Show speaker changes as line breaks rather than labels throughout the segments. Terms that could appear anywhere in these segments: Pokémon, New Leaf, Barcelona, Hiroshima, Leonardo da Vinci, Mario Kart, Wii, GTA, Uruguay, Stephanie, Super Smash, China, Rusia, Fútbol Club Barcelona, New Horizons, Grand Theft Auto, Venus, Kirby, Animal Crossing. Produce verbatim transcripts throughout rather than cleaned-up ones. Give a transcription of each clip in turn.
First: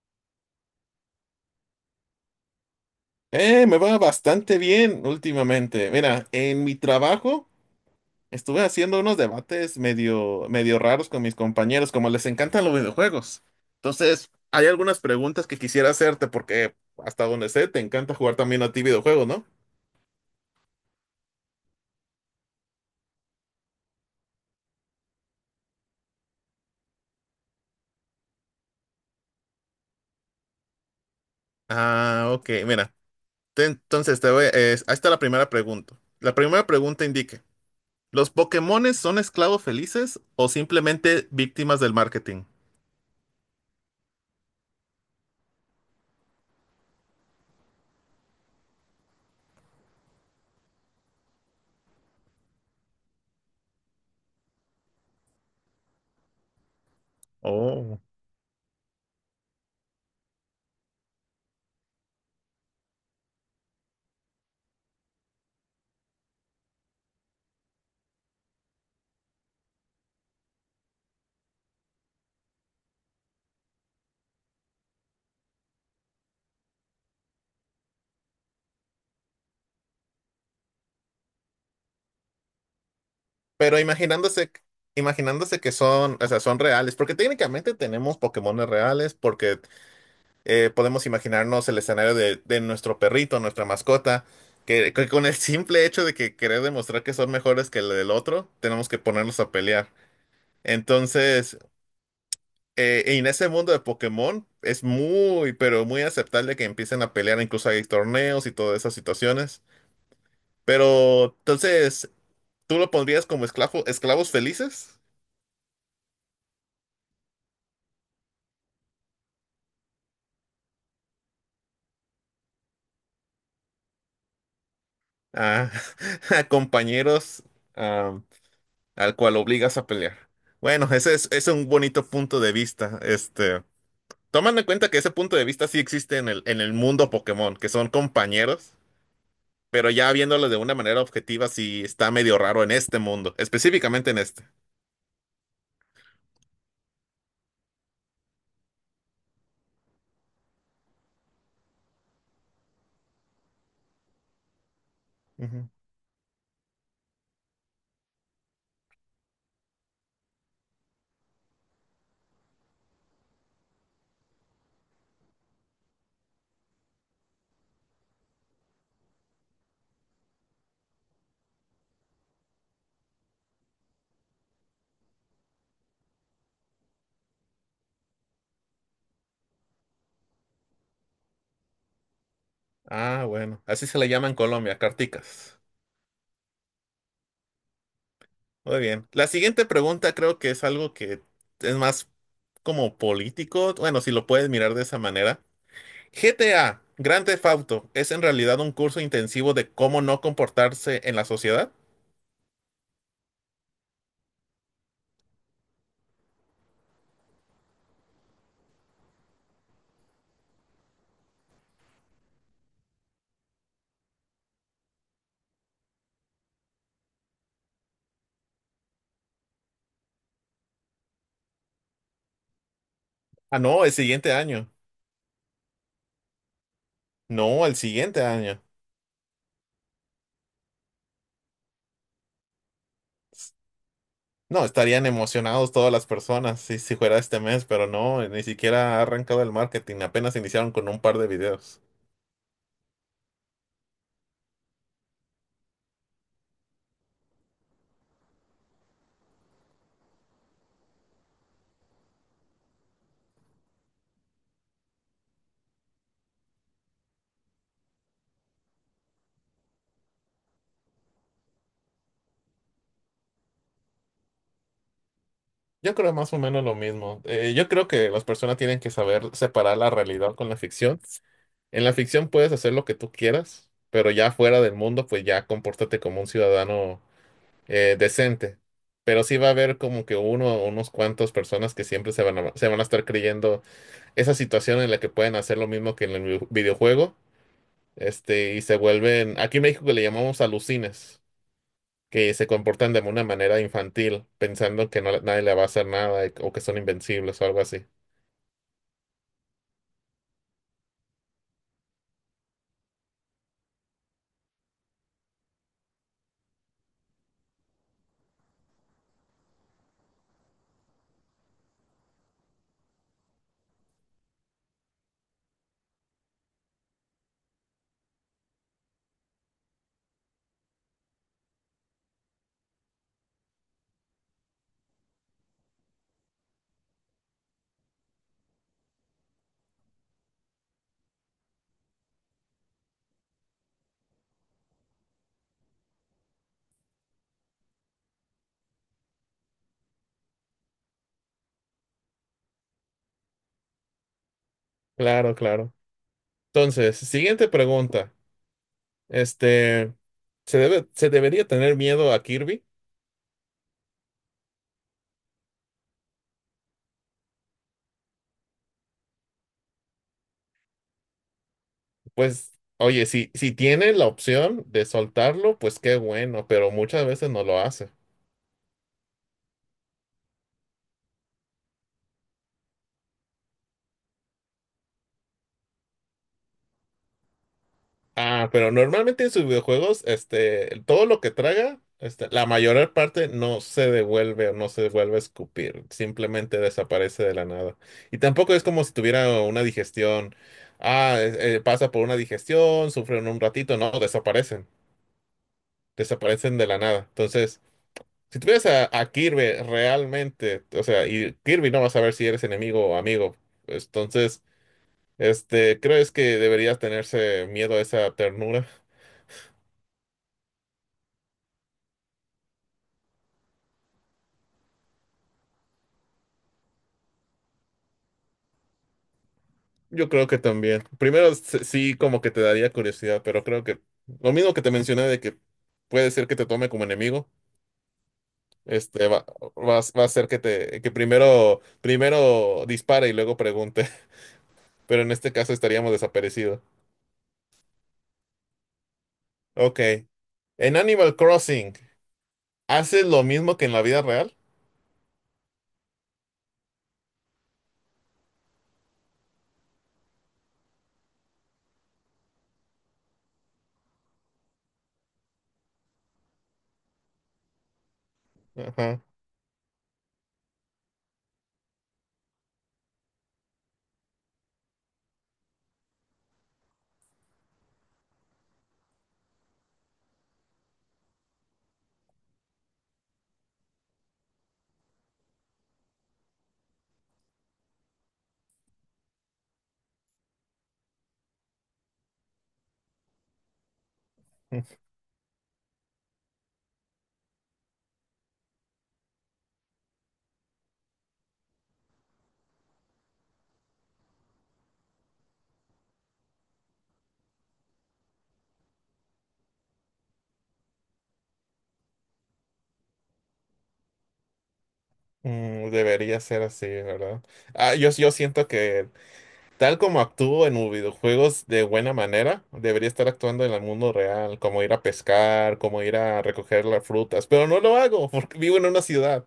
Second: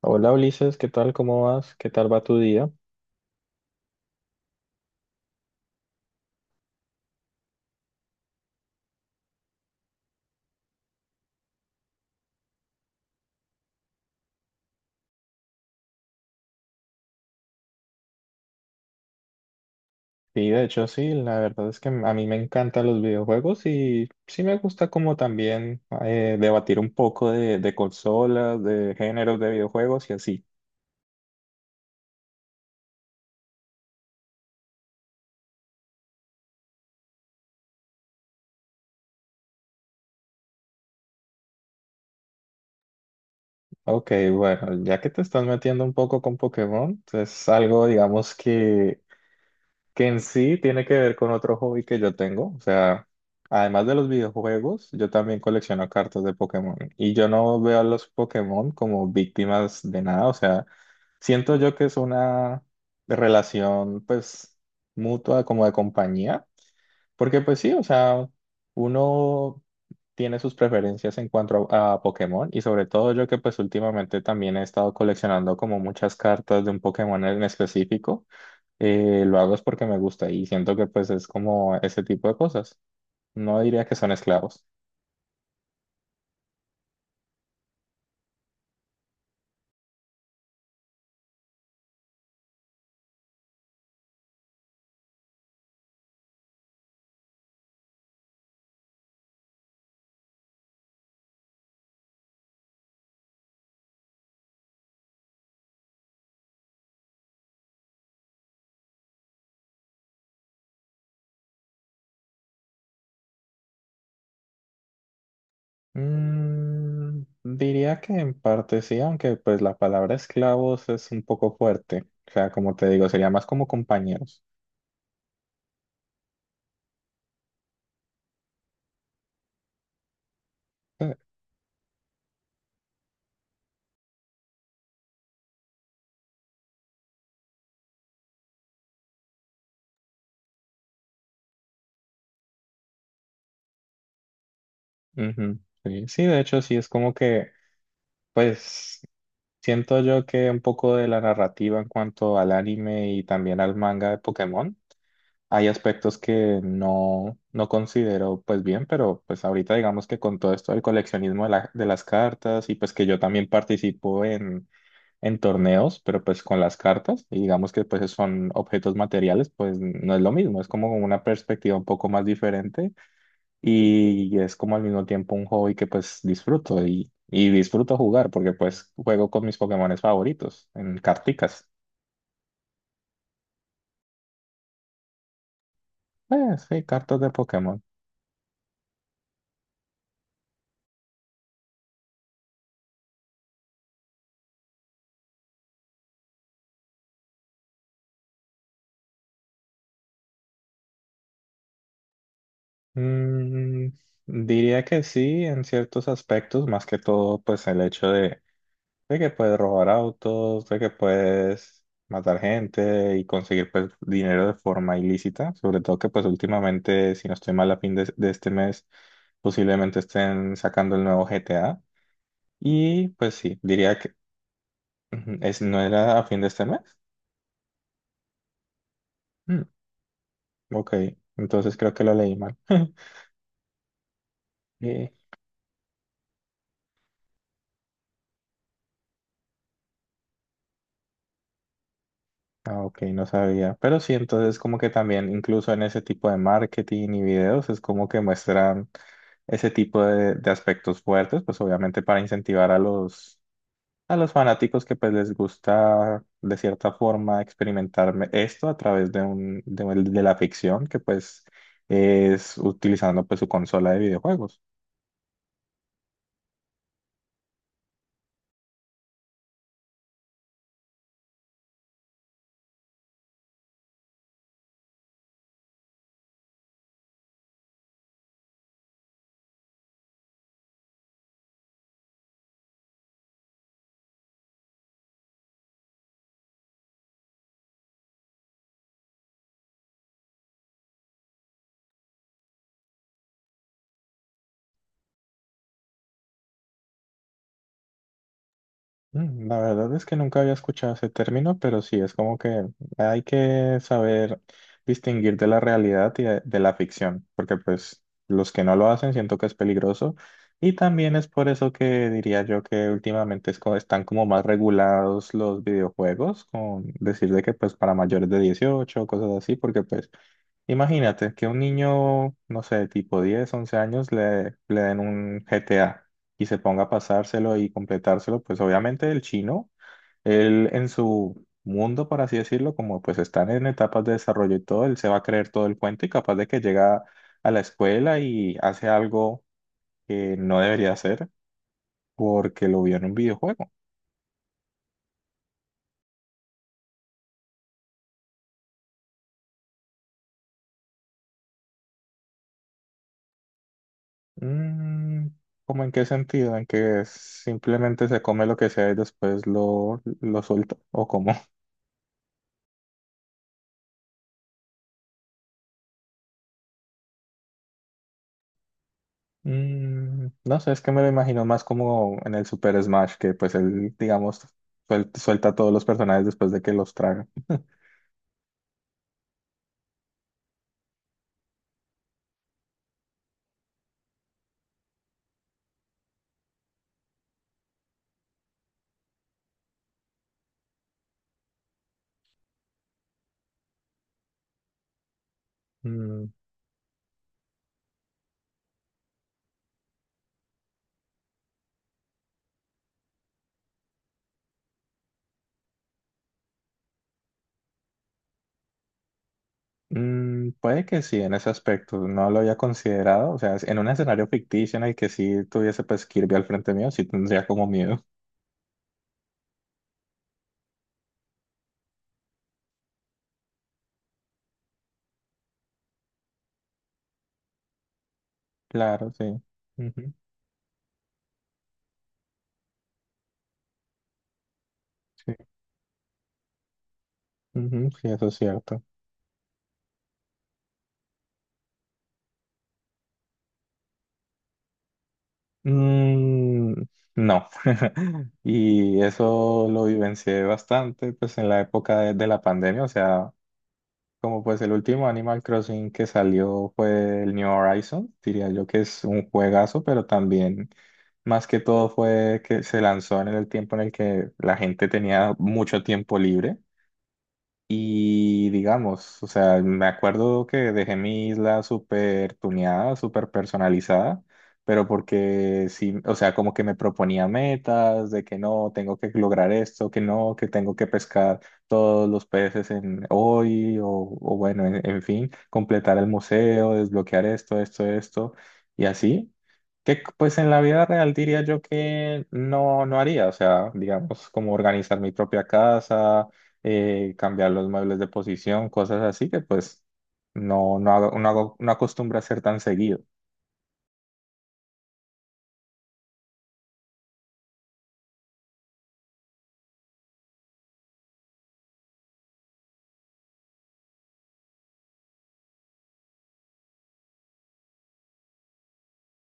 Hola Ulises, ¿qué tal? ¿Cómo vas? ¿Qué tal va tu día?
Eh, me va bastante bien últimamente. Mira, en mi trabajo estuve haciendo unos debates medio, medio raros con mis compañeros, como les encantan los videojuegos. Entonces, hay algunas preguntas que quisiera hacerte porque hasta donde sé, te encanta jugar también a ti videojuegos, ¿no?
Sí, de hecho sí, la verdad es que a mí me encantan los videojuegos y sí me gusta como también eh, debatir un poco de, de consolas, de géneros de videojuegos y así.
Ah, ok, mira. Te- entonces, te voy, es- ahí está la primera pregunta. La primera pregunta indique, ¿los Pokémones son esclavos felices o simplemente víctimas del marketing?
Ok, bueno, ya que te estás metiendo un poco con Pokémon, es algo digamos que, que en sí tiene que ver con otro hobby que yo tengo, o sea. Además de los videojuegos, yo también colecciono cartas de Pokémon y yo no veo a
Oh.
los Pokémon como víctimas de nada. O sea, siento yo que es una relación pues mutua como de compañía, porque pues sí, o sea, uno tiene sus preferencias en cuanto a, a Pokémon y sobre todo yo que pues últimamente también he estado coleccionando como muchas cartas de un Pokémon en específico. Eh, lo hago es porque me gusta y siento que pues es como ese tipo de cosas. No
Pero
diría que son
imaginándose,
esclavos.
imaginándose que son, o sea, son reales, porque técnicamente tenemos Pokémones reales, porque eh, podemos imaginarnos el escenario de, de nuestro perrito, nuestra mascota, que, que con el simple hecho de que querer demostrar que son mejores que el del otro, tenemos que ponernos a pelear. Entonces, eh, en ese mundo de Pokémon es muy, pero muy aceptable que empiecen a pelear, incluso hay torneos y todas esas situaciones. Pero entonces, ¿tú lo pondrías como esclavo, esclavos felices?
Mm, diría que en parte sí, aunque pues la palabra esclavos es un poco fuerte. O sea, como te digo, sería más como compañeros.
A, a compañeros am, al cual obligas a pelear. Bueno, ese
Eh,
es, es un bonito punto de vista. Este, tomando en cuenta que ese punto de vista sí existe en el, en el mundo Pokémon, que son compañeros, pero ya viéndolo de una manera objetiva, sí está medio raro en este mundo, específicamente en este.
Ujú, sí, sí, de hecho sí, es como que pues siento yo que un poco de la narrativa en cuanto al anime y también al manga de Pokémon, hay
Ujú.
aspectos que no, no considero pues bien, pero pues ahorita digamos que con todo esto del coleccionismo de, la- de las cartas y pues que yo también participo en, en torneos, pero pues con las cartas y digamos que pues son objetos materiales, pues no es lo mismo, es como una perspectiva un poco más diferente y es como al mismo tiempo un hobby que pues disfruto y, y disfruto jugar porque pues juego con mis Pokémones favoritos en carticas.
Ah, bueno, así se le llama en Colombia, carticas.
Eh, sí, cartas de Pokémon.
Muy bien. La siguiente pregunta creo que es algo que es más como político, bueno, si lo puedes mirar de esa manera. G T A, Grand Theft Auto, ¿es en realidad un curso intensivo de cómo no comportarse en la sociedad?
Mm, Diría que sí, en ciertos aspectos, más que todo, pues el hecho de, de que puedes robar autos, de que puedes matar gente y conseguir pues dinero de forma ilícita, sobre todo que pues últimamente, si no estoy mal, a fin de, de este mes, posiblemente estén sacando el nuevo G T A. Y pues
Ah,
sí,
no, el
diría que
siguiente año.
ujú, es, no era a fin de este mes.
No, el siguiente año.
Mm, ok, entonces creo que lo leí mal.
No, estarían
Eh,
emocionados todas las personas si, si fuera este mes, pero no, ni siquiera ha arrancado el marketing, apenas iniciaron con un par de videos.
Ah, ok, no sabía. Pero sí, entonces como que también, incluso en ese tipo de marketing y videos, es como que muestran ese tipo de, de aspectos fuertes, pues obviamente para incentivar a los, a los fanáticos que pues les gusta de cierta forma experimentar me- esto a través de un, de, un- de la ficción, que pues es utilizando pues su consola de videojuegos.
Yo creo más o menos lo mismo. Eh, yo creo que las personas tienen que saber separar la realidad con la ficción. En la ficción puedes hacer lo que tú quieras, pero ya fuera del mundo, pues ya compórtate como un ciudadano eh, decente. Pero sí va a haber como que uno o unos cuantos personas que siempre se van a, se van a estar creyendo esa situación en la que pueden hacer lo mismo que en el vi- videojuego, este, y se vuelven, aquí en México le llamamos alucines, que se comportan de una manera infantil, pensando que no, nadie le va a hacer nada y- o que son invencibles o algo así.
Mm, La verdad es que nunca había escuchado ese término, pero sí, es como que hay que saber distinguir de la realidad y de, de la ficción, porque pues los que no lo hacen siento que es peligroso y también es por eso que diría yo que últimamente es co- están como más regulados los videojuegos, con decir de que pues para mayores de dieciocho cosas así, porque pues imagínate que un niño, no sé, tipo diez, once años le, le den un G T A y se ponga a pasárselo y completárselo, pues obviamente el chino, él en su mundo, por así decirlo, como pues están en etapas de desarrollo y todo, él se va a creer todo el cuento y capaz de que llega a la escuela y hace algo que no debería hacer porque lo vio en un videojuego.
Claro, claro. Entonces, siguiente pregunta. Este, ¿se debe, se debería tener miedo a Kirby?
Mm, ¿Cómo en qué sentido? ¿En que simplemente se come lo que sea y después lo, lo suelta? ¿O cómo?
Pues, oye, si, si tiene la opción de soltarlo, pues qué bueno, pero muchas veces no lo hace.
Mm, no sé, es que me lo imagino más como en el Super Smash, que pues él, digamos, suel- suelta a todos los personajes después de que los traga.
Ah, pero normalmente en sus videojuegos, este, todo lo que traga, este, la mayor parte no se devuelve o no se devuelve a escupir, simplemente desaparece de la nada. Y tampoco es como si tuviera una digestión. Ah, es- eh, pasa por una digestión, sufren un ratito, no, desaparecen,
Mm,
desaparecen de la nada. Entonces, si tuvieras a, a Kirby realmente, o sea, y Kirby no va a saber si eres enemigo o amigo, entonces, este, ¿crees que deberías tenerse miedo a esa ternura?
mm, Puede que sí, en ese aspecto, no lo había considerado, o sea, en un escenario ficticio en el que sí tuviese pues Kirby al frente mío, sí tendría como miedo.
Yo creo que también. Primero, se- sí, como que te daría curiosidad, pero creo que lo mismo que te mencioné de que puede ser que te tome como enemigo, este,
Claro, sí.
va, va, a va a
Ujú,
ser que te, que primero, primero dispare y luego pregunte, pero en este
sí,
caso estaríamos desaparecidos.
ujú, sí, eso es cierto.
Ok. En Animal Crossing, ¿haces lo mismo que en la vida real?
Mm, no. Y eso lo vivencié bastante pues en la época de de la pandemia, o sea. Como pues el último Animal Crossing que salió fue el New Horizons, diría yo que
Ajá.
es un juegazo, pero también más que todo fue que se lanzó en el tiempo en el que la gente tenía mucho tiempo libre. Y digamos, o sea, me acuerdo que dejé mi isla súper tuneada, súper personalizada, pero porque sí, o sea, como que me proponía metas de que no, tengo que lograr esto, que no, que tengo que pescar todos los peces en hoy, o, o bueno, en, en fin, completar el museo, desbloquear esto, esto, esto, y así. Que pues en la vida real diría yo que no, no haría, o sea, digamos, como organizar mi propia casa, eh, cambiar los muebles de posición, cosas así que pues no, no hago, no hago, no acostumbro a hacer tan seguido.
Mm, debería ser así, ¿verdad? Ah, yo, yo siento que tal como actúo en los videojuegos de buena manera, debería estar actuando en el mundo real, como ir a pescar, como ir a recoger las frutas, pero no lo hago porque vivo en una ciudad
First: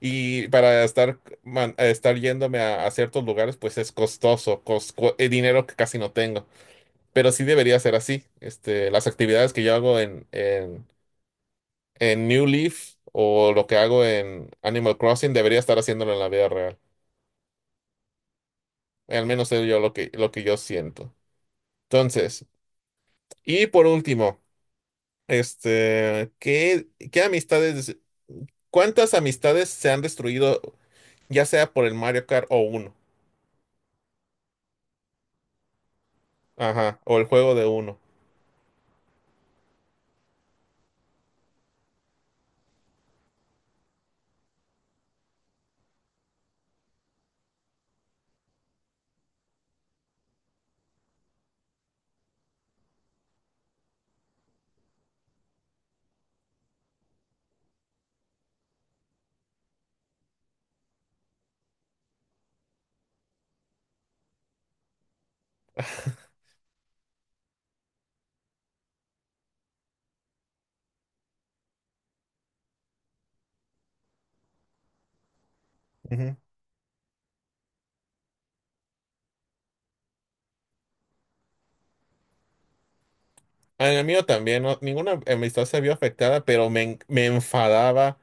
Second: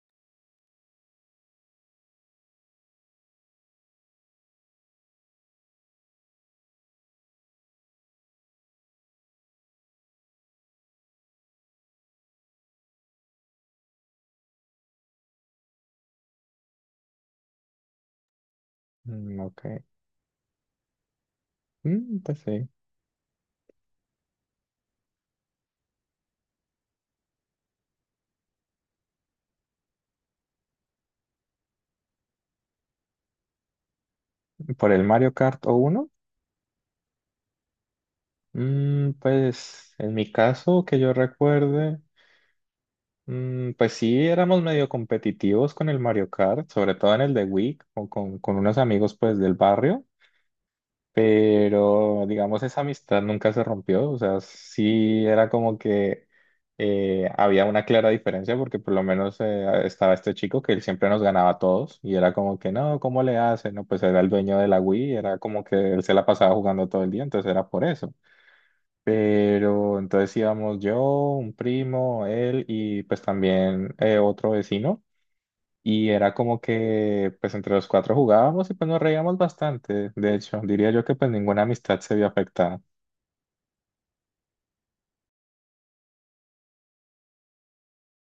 y para estar, man- a estar yéndome a, a ciertos lugares, pues es costoso, cos- cu- eh, dinero que casi no tengo, pero sí debería ser así. Este, las actividades que yo hago en, en New Leaf o lo que hago en Animal Crossing, debería estar haciéndolo en la vida real. Al
Mm,
menos es yo
ok.
lo que, lo que yo siento.
Mm, pues
Entonces,
sí.
y por último, este, ¿qué, qué amistades, cuántas amistades se han destruido, ya sea por el Mario Kart o uno?
Por el Mario Kart o uno,
Ajá, o el juego de uno.
mm, pues en mi caso que yo recuerde, mm, pues sí éramos medio competitivos con el Mario Kart, sobre todo en el de Wii, o con, con unos amigos pues del barrio. Pero, digamos, esa amistad nunca se rompió, o sea, sí era como que eh, había una clara diferencia porque por lo menos eh, estaba este chico que él siempre nos ganaba a todos y era como que, no, ¿cómo le hace? No, pues era el dueño de la Wii, era como que él se la pasaba jugando todo el día, entonces era por eso. Pero entonces íbamos yo, un primo, él y pues también eh, otro vecino. Y era
Ujú.
como que, pues entre los cuatro jugábamos y pues nos reíamos bastante. De hecho, diría yo que pues ninguna amistad se vio afectada.
A mí mío también, no- ninguna amistad se vio afectada, pero me, en- me enfadaba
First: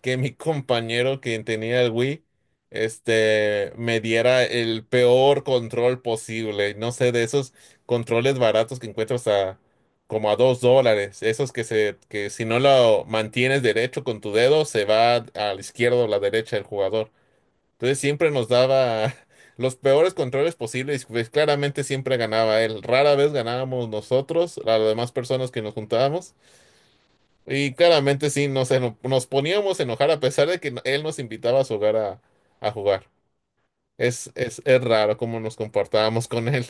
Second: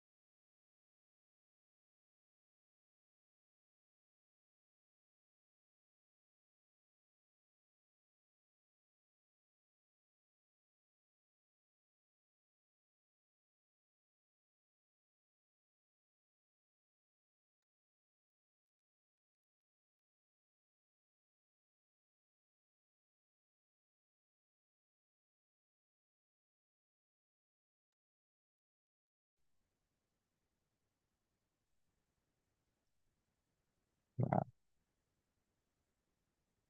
que mi compañero que tenía el Wii, este, me diera el peor control posible. No sé, de esos controles baratos que encuentras a como a dos dólares. Esos que se, que si no lo mantienes derecho con tu dedo, se va a la izquierda o la derecha del jugador. Entonces siempre nos daba los peores controles posibles. Pues claramente siempre ganaba él. Rara vez ganábamos nosotros, a las demás personas que nos juntábamos. Y claramente sí, nos, eno- nos poníamos a enojar a pesar de que no- él nos invitaba a su hogar a, a jugar. Es, es, es raro cómo nos comportábamos con él,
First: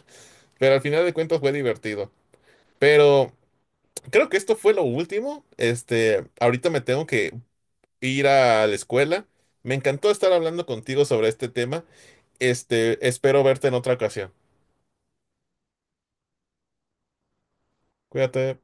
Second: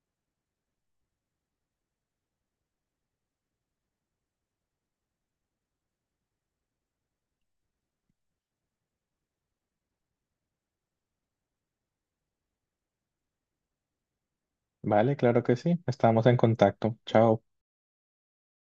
pero al final de cuentas fue divertido. Pero creo que esto fue lo último. Este, ahorita me tengo que ir a la escuela. Me encantó estar hablando contigo sobre este tema. Este, espero verte en otra ocasión.
Vale, claro que sí. Estábamos en contacto. Chao.
Cuídate.